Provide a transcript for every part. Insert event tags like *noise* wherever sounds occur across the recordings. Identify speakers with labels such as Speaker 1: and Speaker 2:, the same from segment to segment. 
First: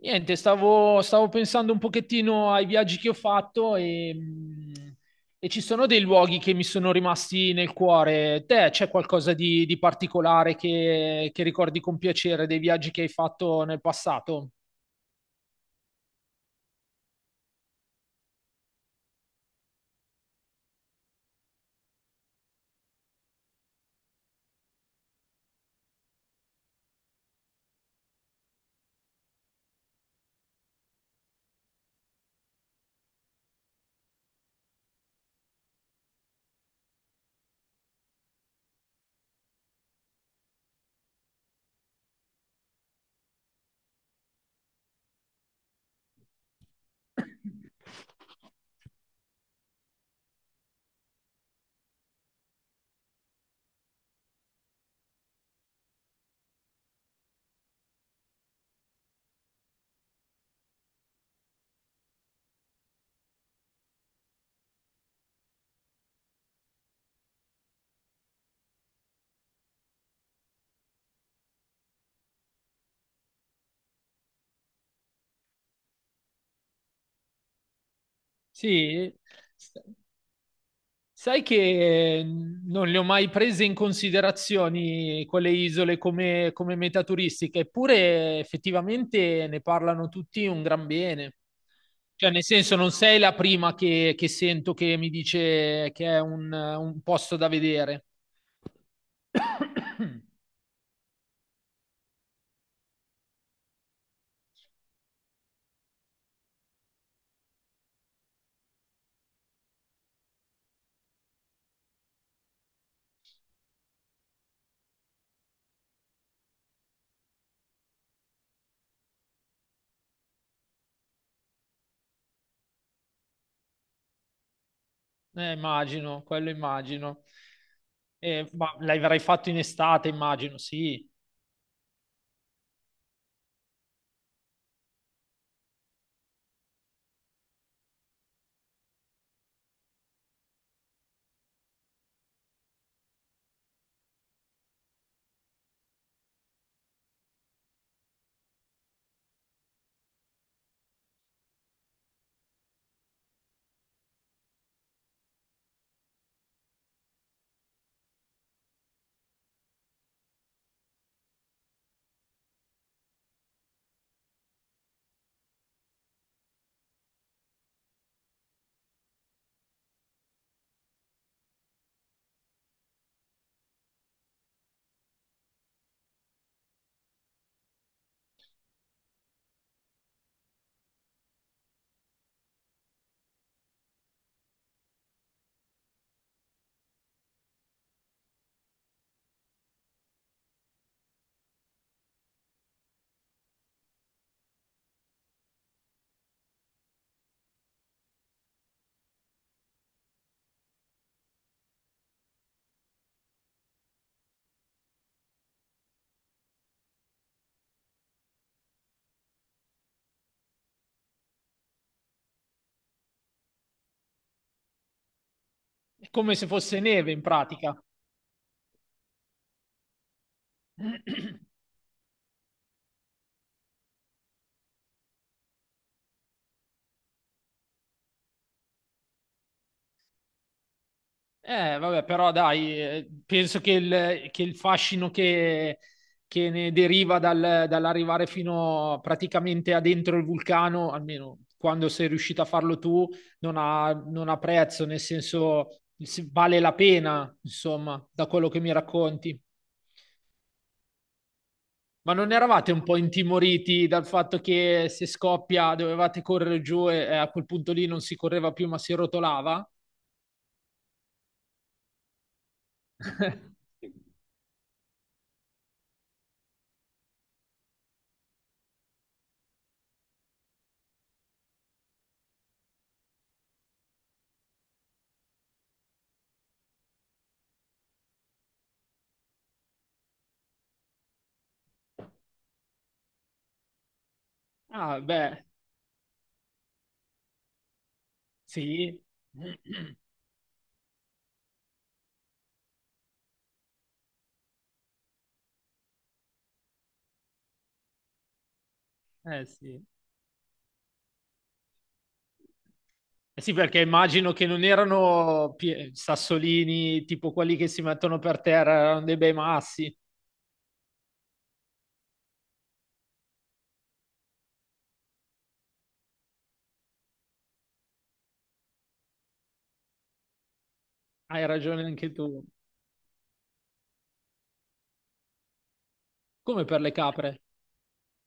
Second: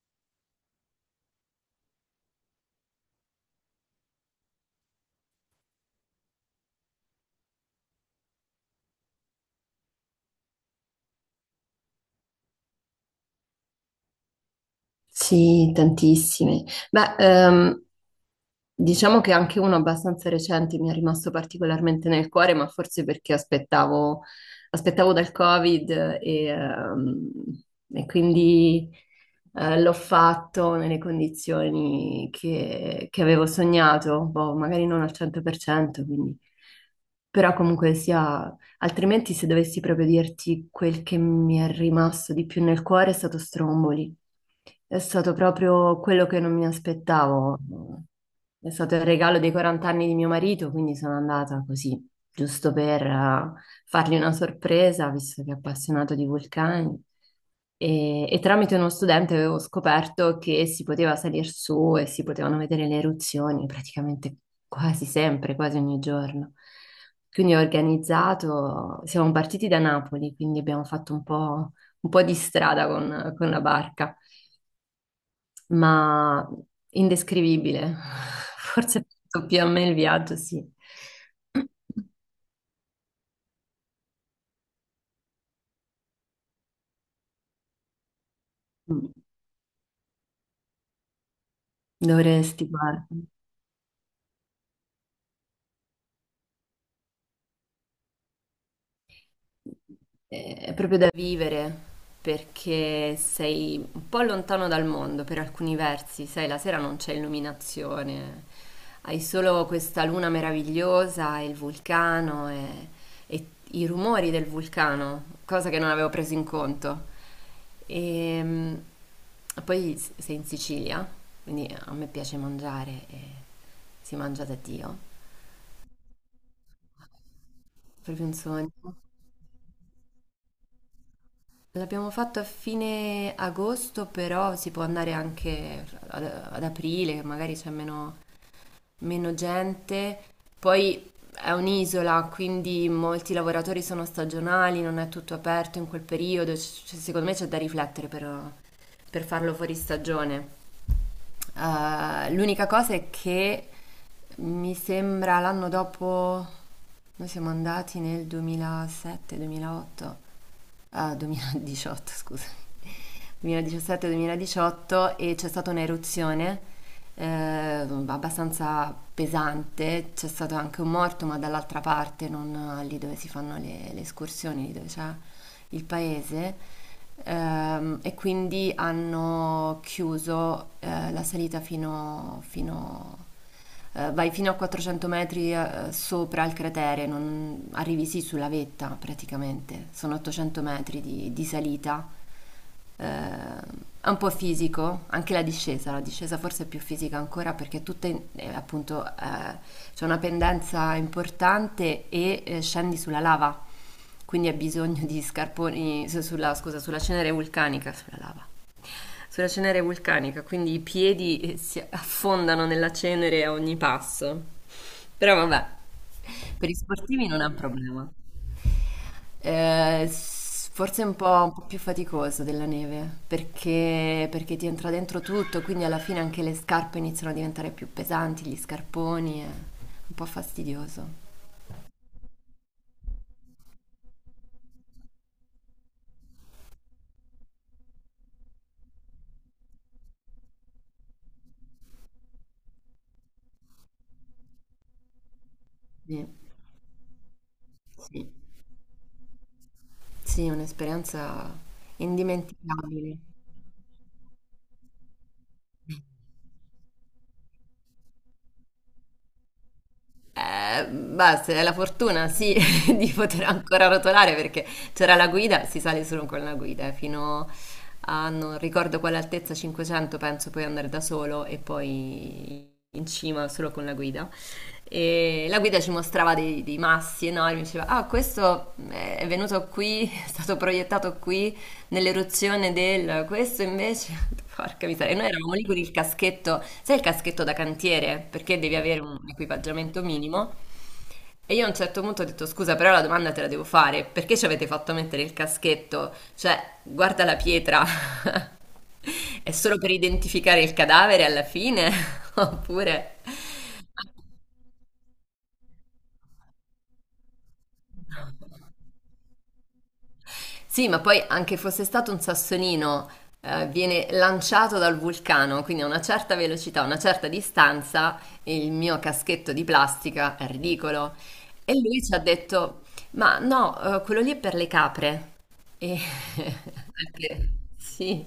Speaker 1: Niente, stavo pensando un pochettino ai viaggi che ho fatto e ci sono dei luoghi che mi sono rimasti nel cuore. Te c'è qualcosa di particolare che ricordi con piacere dei viaggi che hai fatto nel passato?
Speaker 2: Sì, tantissime. Beh, diciamo che anche uno abbastanza recente mi è rimasto particolarmente nel cuore, ma forse perché aspettavo dal Covid e e quindi l'ho fatto nelle condizioni che avevo sognato, boh, magari non al 100%, quindi... Però comunque sia, altrimenti se dovessi proprio dirti quel che mi è rimasto di più nel cuore è stato Stromboli. È stato proprio quello che non mi aspettavo. È stato il regalo dei 40 anni di mio marito, quindi sono andata così, giusto per fargli una sorpresa, visto che è appassionato di vulcani. E tramite uno studente avevo scoperto che si poteva salire su e si potevano vedere le eruzioni praticamente quasi sempre, quasi ogni giorno. Quindi ho organizzato, siamo partiti da Napoli, quindi abbiamo fatto un po' di strada con la barca ma indescrivibile. *laughs* Forse
Speaker 1: Sì,
Speaker 2: più a
Speaker 1: s-
Speaker 2: me il viaggio, sì.
Speaker 1: sai che non le ho mai prese in considerazione quelle isole come, come meta turistica, eppure
Speaker 2: Mm.
Speaker 1: effettivamente ne parlano tutti un gran bene. Cioè, nel
Speaker 2: Dovresti
Speaker 1: senso, non
Speaker 2: guarda.
Speaker 1: sei la prima che sento che mi dice che è un posto da vedere. *coughs* *clears throat*
Speaker 2: È proprio da vivere perché sei un po' lontano dal mondo per alcuni versi, sai, la sera non c'è illuminazione, hai solo questa luna meravigliosa e il vulcano e i rumori del vulcano, cosa che non avevo preso in conto. E poi sei in Sicilia, quindi a me piace mangiare e si mangia da Dio,
Speaker 1: Immagino, quello immagino.
Speaker 2: è proprio un sogno.
Speaker 1: Ma l'avrai fatto in estate, immagino, sì.
Speaker 2: L'abbiamo fatto a fine agosto, però si può andare anche ad aprile, che magari c'è meno gente. Poi è un'isola, quindi molti lavoratori sono stagionali, non è tutto aperto in quel periodo. Secondo me c'è da riflettere per farlo fuori stagione. L'unica cosa è che mi sembra l'anno dopo, noi siamo andati nel 2018, *laughs* scusa, 2017-2018 e c'è stata un'eruzione abbastanza pesante, c'è stato anche un morto, ma dall'altra parte, non lì dove si fanno le escursioni, lì dove c'è il paese. E quindi hanno chiuso la salita fino vai fino a 400 metri sopra il cratere, arrivi sì sulla vetta praticamente, sono 800 metri di salita, eh, è un po' fisico, anche la discesa forse è più fisica ancora perché tutta appunto c'è una pendenza importante e scendi sulla lava, quindi hai bisogno di scarponi, scusa, sulla cenere vulcanica, sulla lava sulla cenere vulcanica, quindi i piedi si affondano nella cenere a ogni passo. Però vabbè,
Speaker 1: È come se
Speaker 2: per gli
Speaker 1: fosse neve in
Speaker 2: sportivi non è un
Speaker 1: pratica.
Speaker 2: problema. Forse è
Speaker 1: *coughs* *clears throat*
Speaker 2: un po' più faticoso della neve, perché ti entra dentro tutto, quindi alla fine anche le scarpe iniziano a diventare più pesanti, gli scarponi, è un po' fastidioso.
Speaker 1: Vabbè, però dai, penso che il fascino che ne deriva dall'arrivare fino praticamente a dentro il vulcano, almeno quando sei riuscito a farlo tu, non ha, non ha prezzo, nel senso
Speaker 2: Sì,
Speaker 1: vale la pena, insomma, da
Speaker 2: sì,
Speaker 1: quello che mi racconti.
Speaker 2: sì, un'esperienza
Speaker 1: Ma non eravate un po'
Speaker 2: indimenticabile.
Speaker 1: intimoriti dal fatto che se scoppia dovevate correre giù e a quel punto lì non si correva più, ma si rotolava?
Speaker 2: Beh, se hai la fortuna, sì, *laughs* di poter
Speaker 1: *laughs*
Speaker 2: ancora rotolare perché c'era la guida, si sale solo con la guida, fino a non ricordo quale altezza, 500, penso puoi andare da solo e poi in cima solo con la guida. E la guida ci mostrava dei massi enormi, diceva, ah, questo è venuto qui, *laughs* è stato proiettato qui nell'eruzione del... Questo invece, *laughs* porca
Speaker 1: Ah,
Speaker 2: miseria, e noi
Speaker 1: beh,
Speaker 2: eravamo lì con il caschetto, sai il caschetto da cantiere, perché devi
Speaker 1: sì.
Speaker 2: avere un equipaggiamento minimo. E io a un certo punto ho detto, scusa, però la domanda te la devo fare, perché ci avete fatto mettere il caschetto? Cioè, guarda la pietra, *laughs*
Speaker 1: Eh
Speaker 2: è solo
Speaker 1: sì.
Speaker 2: per identificare il cadavere alla fine? *laughs* Oppure...
Speaker 1: Eh sì, perché immagino che non erano sassolini tipo quelli che si mettono per terra, erano dei bei massi.
Speaker 2: Sì, ma poi anche fosse stato un sassolino, viene lanciato dal vulcano, quindi a una certa velocità, a una certa distanza, il mio caschetto di plastica è ridicolo.
Speaker 1: Hai
Speaker 2: E
Speaker 1: ragione
Speaker 2: lui
Speaker 1: anche
Speaker 2: ci ha
Speaker 1: tu.
Speaker 2: detto, ma no, quello lì è per le capre. E
Speaker 1: Come per le
Speaker 2: *laughs*
Speaker 1: capre?
Speaker 2: anche- sì,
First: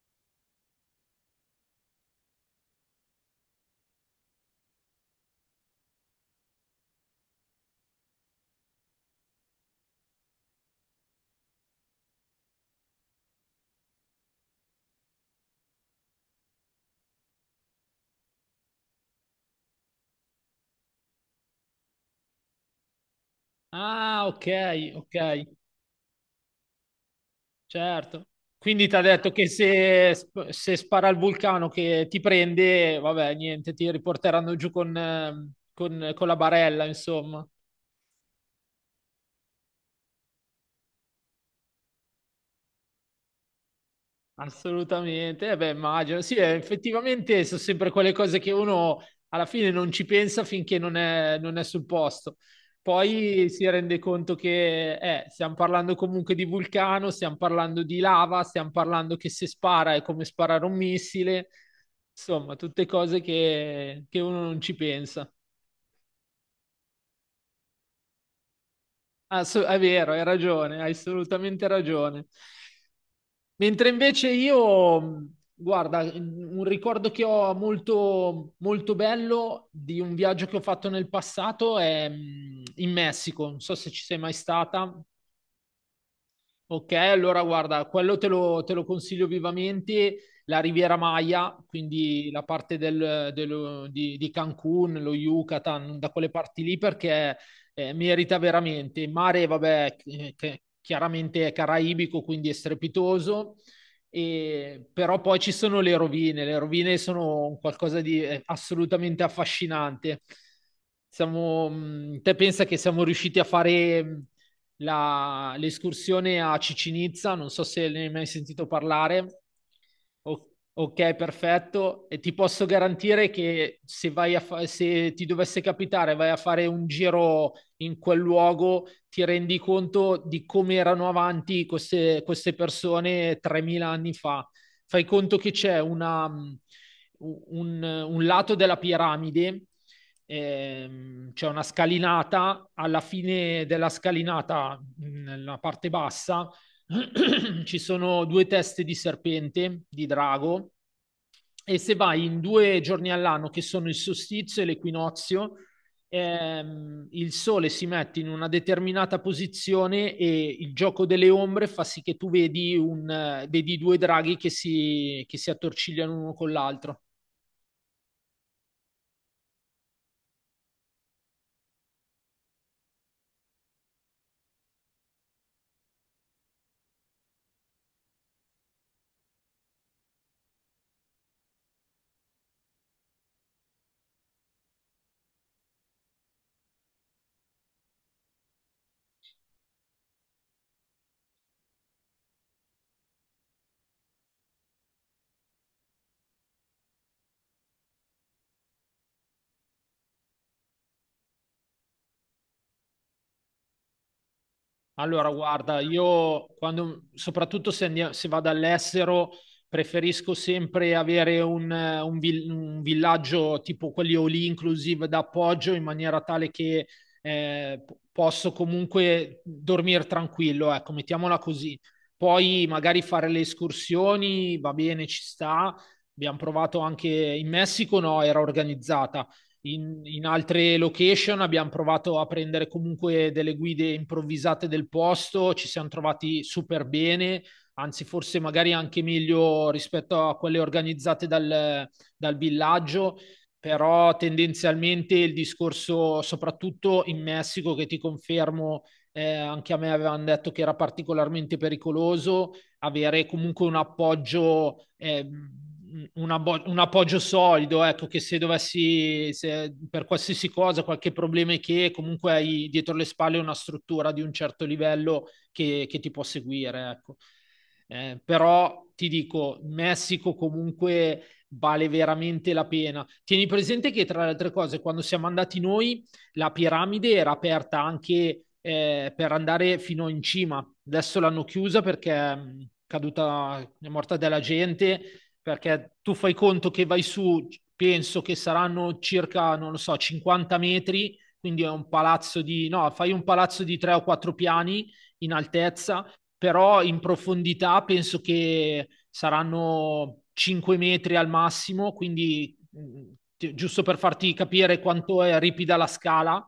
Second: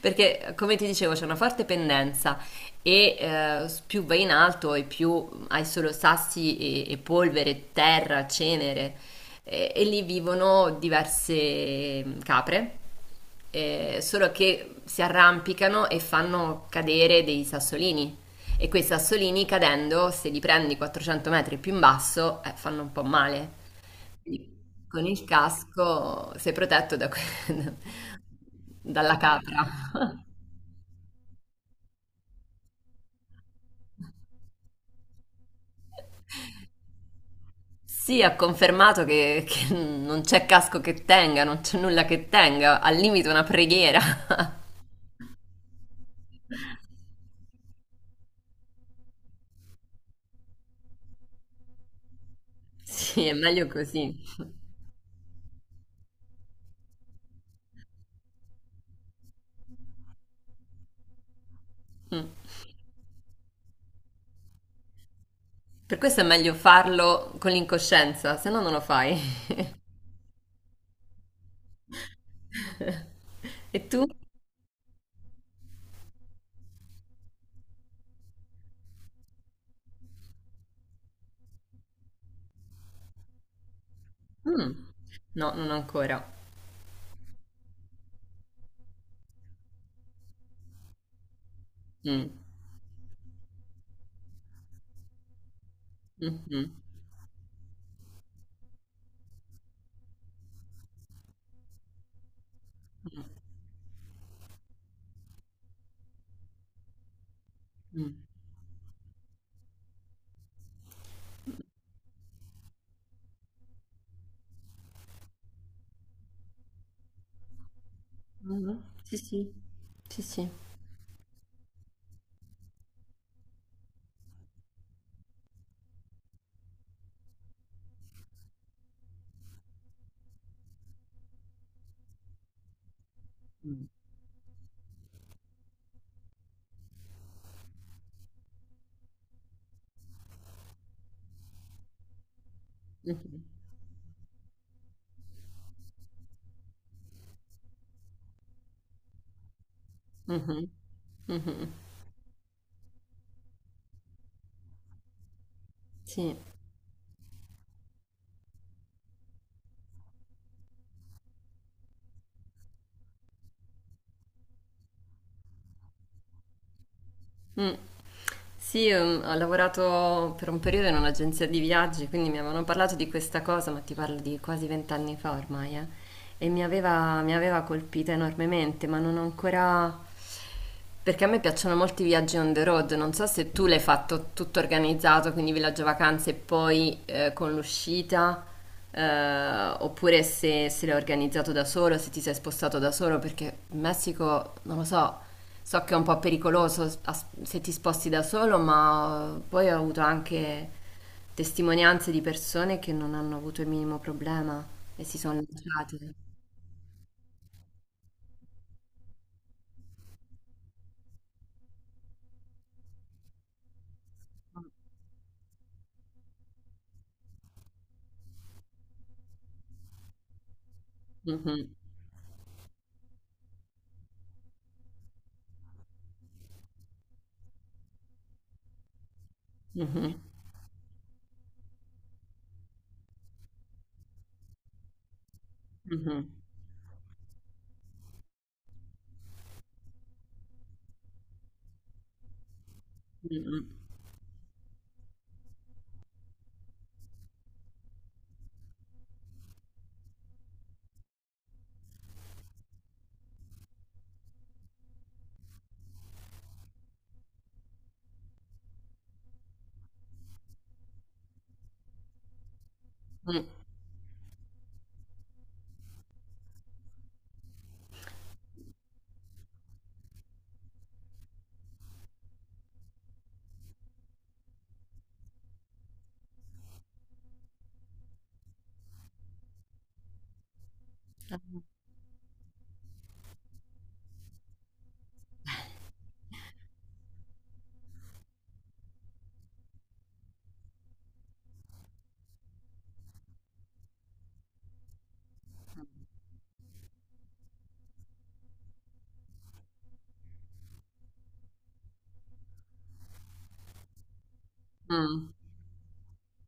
Speaker 2: perché come ti dicevo c'è una forte pendenza e più vai in alto e più hai solo sassi e polvere, terra, cenere e lì vivono diverse capre, solo che si arrampicano e fanno cadere dei sassolini. E quei sassolini cadendo, se li prendi 400 metri più in basso, fanno un po' male.
Speaker 1: Ah, ok,
Speaker 2: Quindi con il
Speaker 1: ok,
Speaker 2: casco sei protetto da que-
Speaker 1: certo.
Speaker 2: *laughs*
Speaker 1: Quindi ti ha
Speaker 2: dalla
Speaker 1: detto che
Speaker 2: capra.
Speaker 1: se, se spara il vulcano che ti prende, vabbè, niente, ti riporteranno giù con la barella, insomma.
Speaker 2: Sì, ha confermato che non c'è casco che tenga, non c'è nulla che tenga, al limite una preghiera. *laughs*
Speaker 1: Assolutamente, eh beh, immagino. Sì, effettivamente sono sempre quelle cose che uno alla fine non ci pensa finché non è, non è sul posto.
Speaker 2: Sì, è
Speaker 1: Poi
Speaker 2: meglio
Speaker 1: si rende
Speaker 2: così.
Speaker 1: conto che stiamo parlando comunque di vulcano, stiamo parlando di lava, stiamo parlando che se spara è come sparare un missile,
Speaker 2: Mm.
Speaker 1: insomma, tutte cose che uno non ci pensa.
Speaker 2: Per questo è meglio farlo con l'incoscienza, se no non lo fai.
Speaker 1: È vero, hai ragione, hai assolutamente ragione.
Speaker 2: *laughs* E
Speaker 1: Mentre
Speaker 2: tu?
Speaker 1: invece io, guarda, un ricordo che ho molto, molto bello di un viaggio che ho fatto nel passato è in Messico. Non so se ci sei mai
Speaker 2: Mm.
Speaker 1: stata.
Speaker 2: No, non ancora.
Speaker 1: Ok, allora guarda, quello te lo consiglio vivamente, la Riviera Maya, quindi
Speaker 2: Mm.
Speaker 1: la parte di Cancun, lo Yucatan, da quelle parti
Speaker 2: Mhm.
Speaker 1: lì perché merita veramente. Il mare, vabbè, che chiaramente è caraibico, quindi è
Speaker 2: Mm.
Speaker 1: strepitoso, però poi ci sono le rovine sono un qualcosa
Speaker 2: Mm.
Speaker 1: di assolutamente affascinante. Siamo, te pensa che siamo riusciti a fare l'escursione a Cicinizza, non so se ne hai mai sentito
Speaker 2: Mhm. Sì,
Speaker 1: parlare.
Speaker 2: sì, sì, sì.
Speaker 1: Ok, perfetto. E ti posso garantire che se vai a se ti dovesse capitare, vai a fare un giro in quel luogo, ti rendi conto di come erano avanti queste, queste persone 3000
Speaker 2: Mm.
Speaker 1: anni fa. Fai conto che c'è una, un lato della piramide c'è una scalinata, alla
Speaker 2: Mhm.
Speaker 1: fine della scalinata, nella parte bassa, *clears throat* *coughs* ci sono due teste di serpente, di
Speaker 2: Mhm.
Speaker 1: drago,
Speaker 2: Mhm.
Speaker 1: e se vai in due giorni all'anno, che sono il solstizio e l'equinozio,
Speaker 2: Sì.
Speaker 1: il sole si mette in una determinata posizione e il gioco delle ombre fa sì che tu vedi, vedi due draghi che si attorcigliano uno con l'altro.
Speaker 2: Mm. Sì, ho lavorato per un periodo in un'agenzia di viaggi, quindi mi avevano parlato di questa cosa, ma ti parlo di quasi 20 anni fa ormai, e mi aveva colpita enormemente, ma non ho ancora... Perché a me piacciono molti viaggi on the road, non so se tu l'hai fatto tutto organizzato, quindi villaggio vacanze e poi con l'uscita, oppure se l'hai organizzato da solo, se ti sei spostato da solo, perché in Messico, non lo so... So che è un po' pericoloso se ti sposti da solo, ma poi ho avuto anche testimonianze di persone che non hanno avuto il minimo problema e si
Speaker 1: Allora,
Speaker 2: sono
Speaker 1: guarda,
Speaker 2: lanciate.
Speaker 1: io quando, soprattutto se, se vado all'estero, preferisco sempre avere un un villaggio tipo quelli all inclusive d'appoggio in maniera tale che posso comunque dormire tranquillo, ecco, mettiamola
Speaker 2: Mhm,
Speaker 1: così. Poi magari fare le escursioni, va bene, ci sta. Abbiamo provato anche in Messico, no, era organizzata in,
Speaker 2: mhm,
Speaker 1: in altre location, abbiamo provato a prendere comunque delle guide improvvisate del posto, ci siamo
Speaker 2: mhm,
Speaker 1: trovati super bene, anzi forse magari anche meglio rispetto a quelle organizzate dal villaggio,
Speaker 2: mhm,
Speaker 1: però tendenzialmente il discorso, soprattutto in Messico, che ti confermo, anche a me avevano detto che era particolarmente pericoloso, avere comunque un appoggio, un appoggio solido, ecco, che se dovessi, se per qualsiasi cosa, qualche problema, è che comunque hai dietro le spalle
Speaker 2: mhm,
Speaker 1: una struttura di un certo livello che ti può seguire, ecco. Però ti dico, Messico comunque vale veramente la pena. Tieni presente che tra le altre cose, quando siamo andati noi, la piramide era aperta anche per andare fino in cima. Adesso l'hanno chiusa perché è caduta, è morta della gente, perché tu fai conto che vai su, penso che saranno circa, non lo so, 50 metri, quindi è un palazzo di, no, fai un palazzo di tre o quattro piani in altezza, però in profondità penso che saranno 5 metri al massimo, quindi giusto per farti capire quanto è ripida la scala,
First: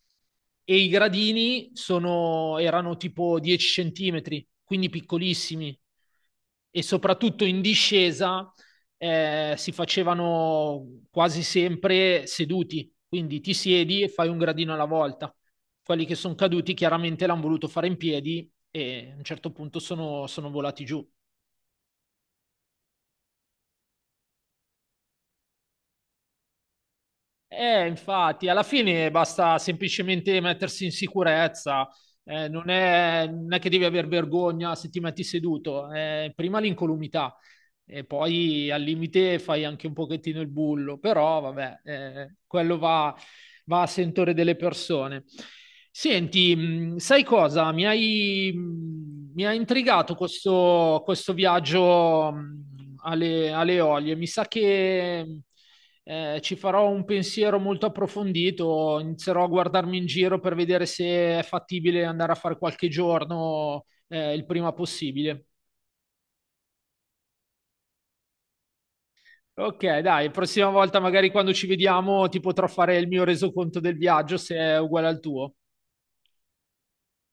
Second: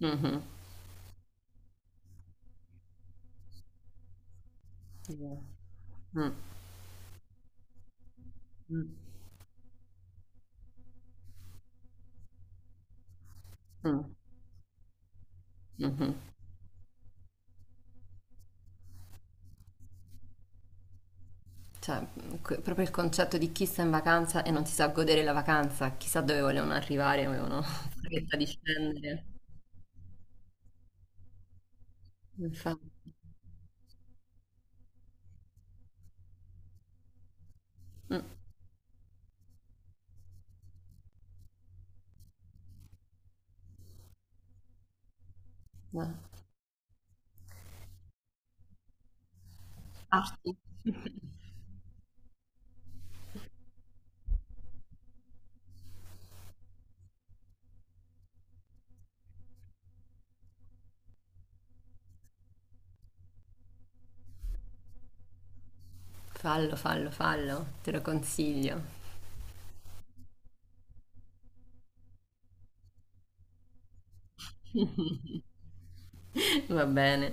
Speaker 2: mhm,
Speaker 1: e i gradini erano tipo 10 centimetri, quindi
Speaker 2: mhm.
Speaker 1: piccolissimi,
Speaker 2: Mm,
Speaker 1: e soprattutto in discesa
Speaker 2: mm,
Speaker 1: si facevano quasi sempre seduti, quindi ti siedi e
Speaker 2: mm,
Speaker 1: fai un gradino alla volta. Quelli che
Speaker 2: mhm.
Speaker 1: sono caduti chiaramente l'hanno voluto fare in piedi e a un certo punto sono volati giù.
Speaker 2: Cioè, que- proprio il concetto di chi sta in vacanza e non si sa godere la vacanza, chissà dove volevano arrivare, avevano *laughs* fretta di
Speaker 1: Infatti, alla fine
Speaker 2: scendere.
Speaker 1: basta semplicemente mettersi in sicurezza, non
Speaker 2: Infatti.
Speaker 1: è, non è che devi aver vergogna se ti metti seduto, prima l'incolumità e
Speaker 2: Mm,
Speaker 1: poi al limite fai anche un pochettino il bullo, però vabbè, quello va, va a sentore delle persone.
Speaker 2: eh.
Speaker 1: Senti, sai cosa? Mi ha intrigato
Speaker 2: Parti.
Speaker 1: questo,
Speaker 2: *laughs*
Speaker 1: questo viaggio alle, alle Eolie, mi sa che ci farò un pensiero molto approfondito, inizierò a guardarmi in giro per vedere se è fattibile andare a fare qualche giorno, il prima possibile.
Speaker 2: Fallo, fallo, fallo, te lo consiglio.
Speaker 1: Ok, dai, prossima volta magari quando ci vediamo ti potrò fare il mio resoconto del viaggio se è uguale al tuo.
Speaker 2: *laughs* Va bene.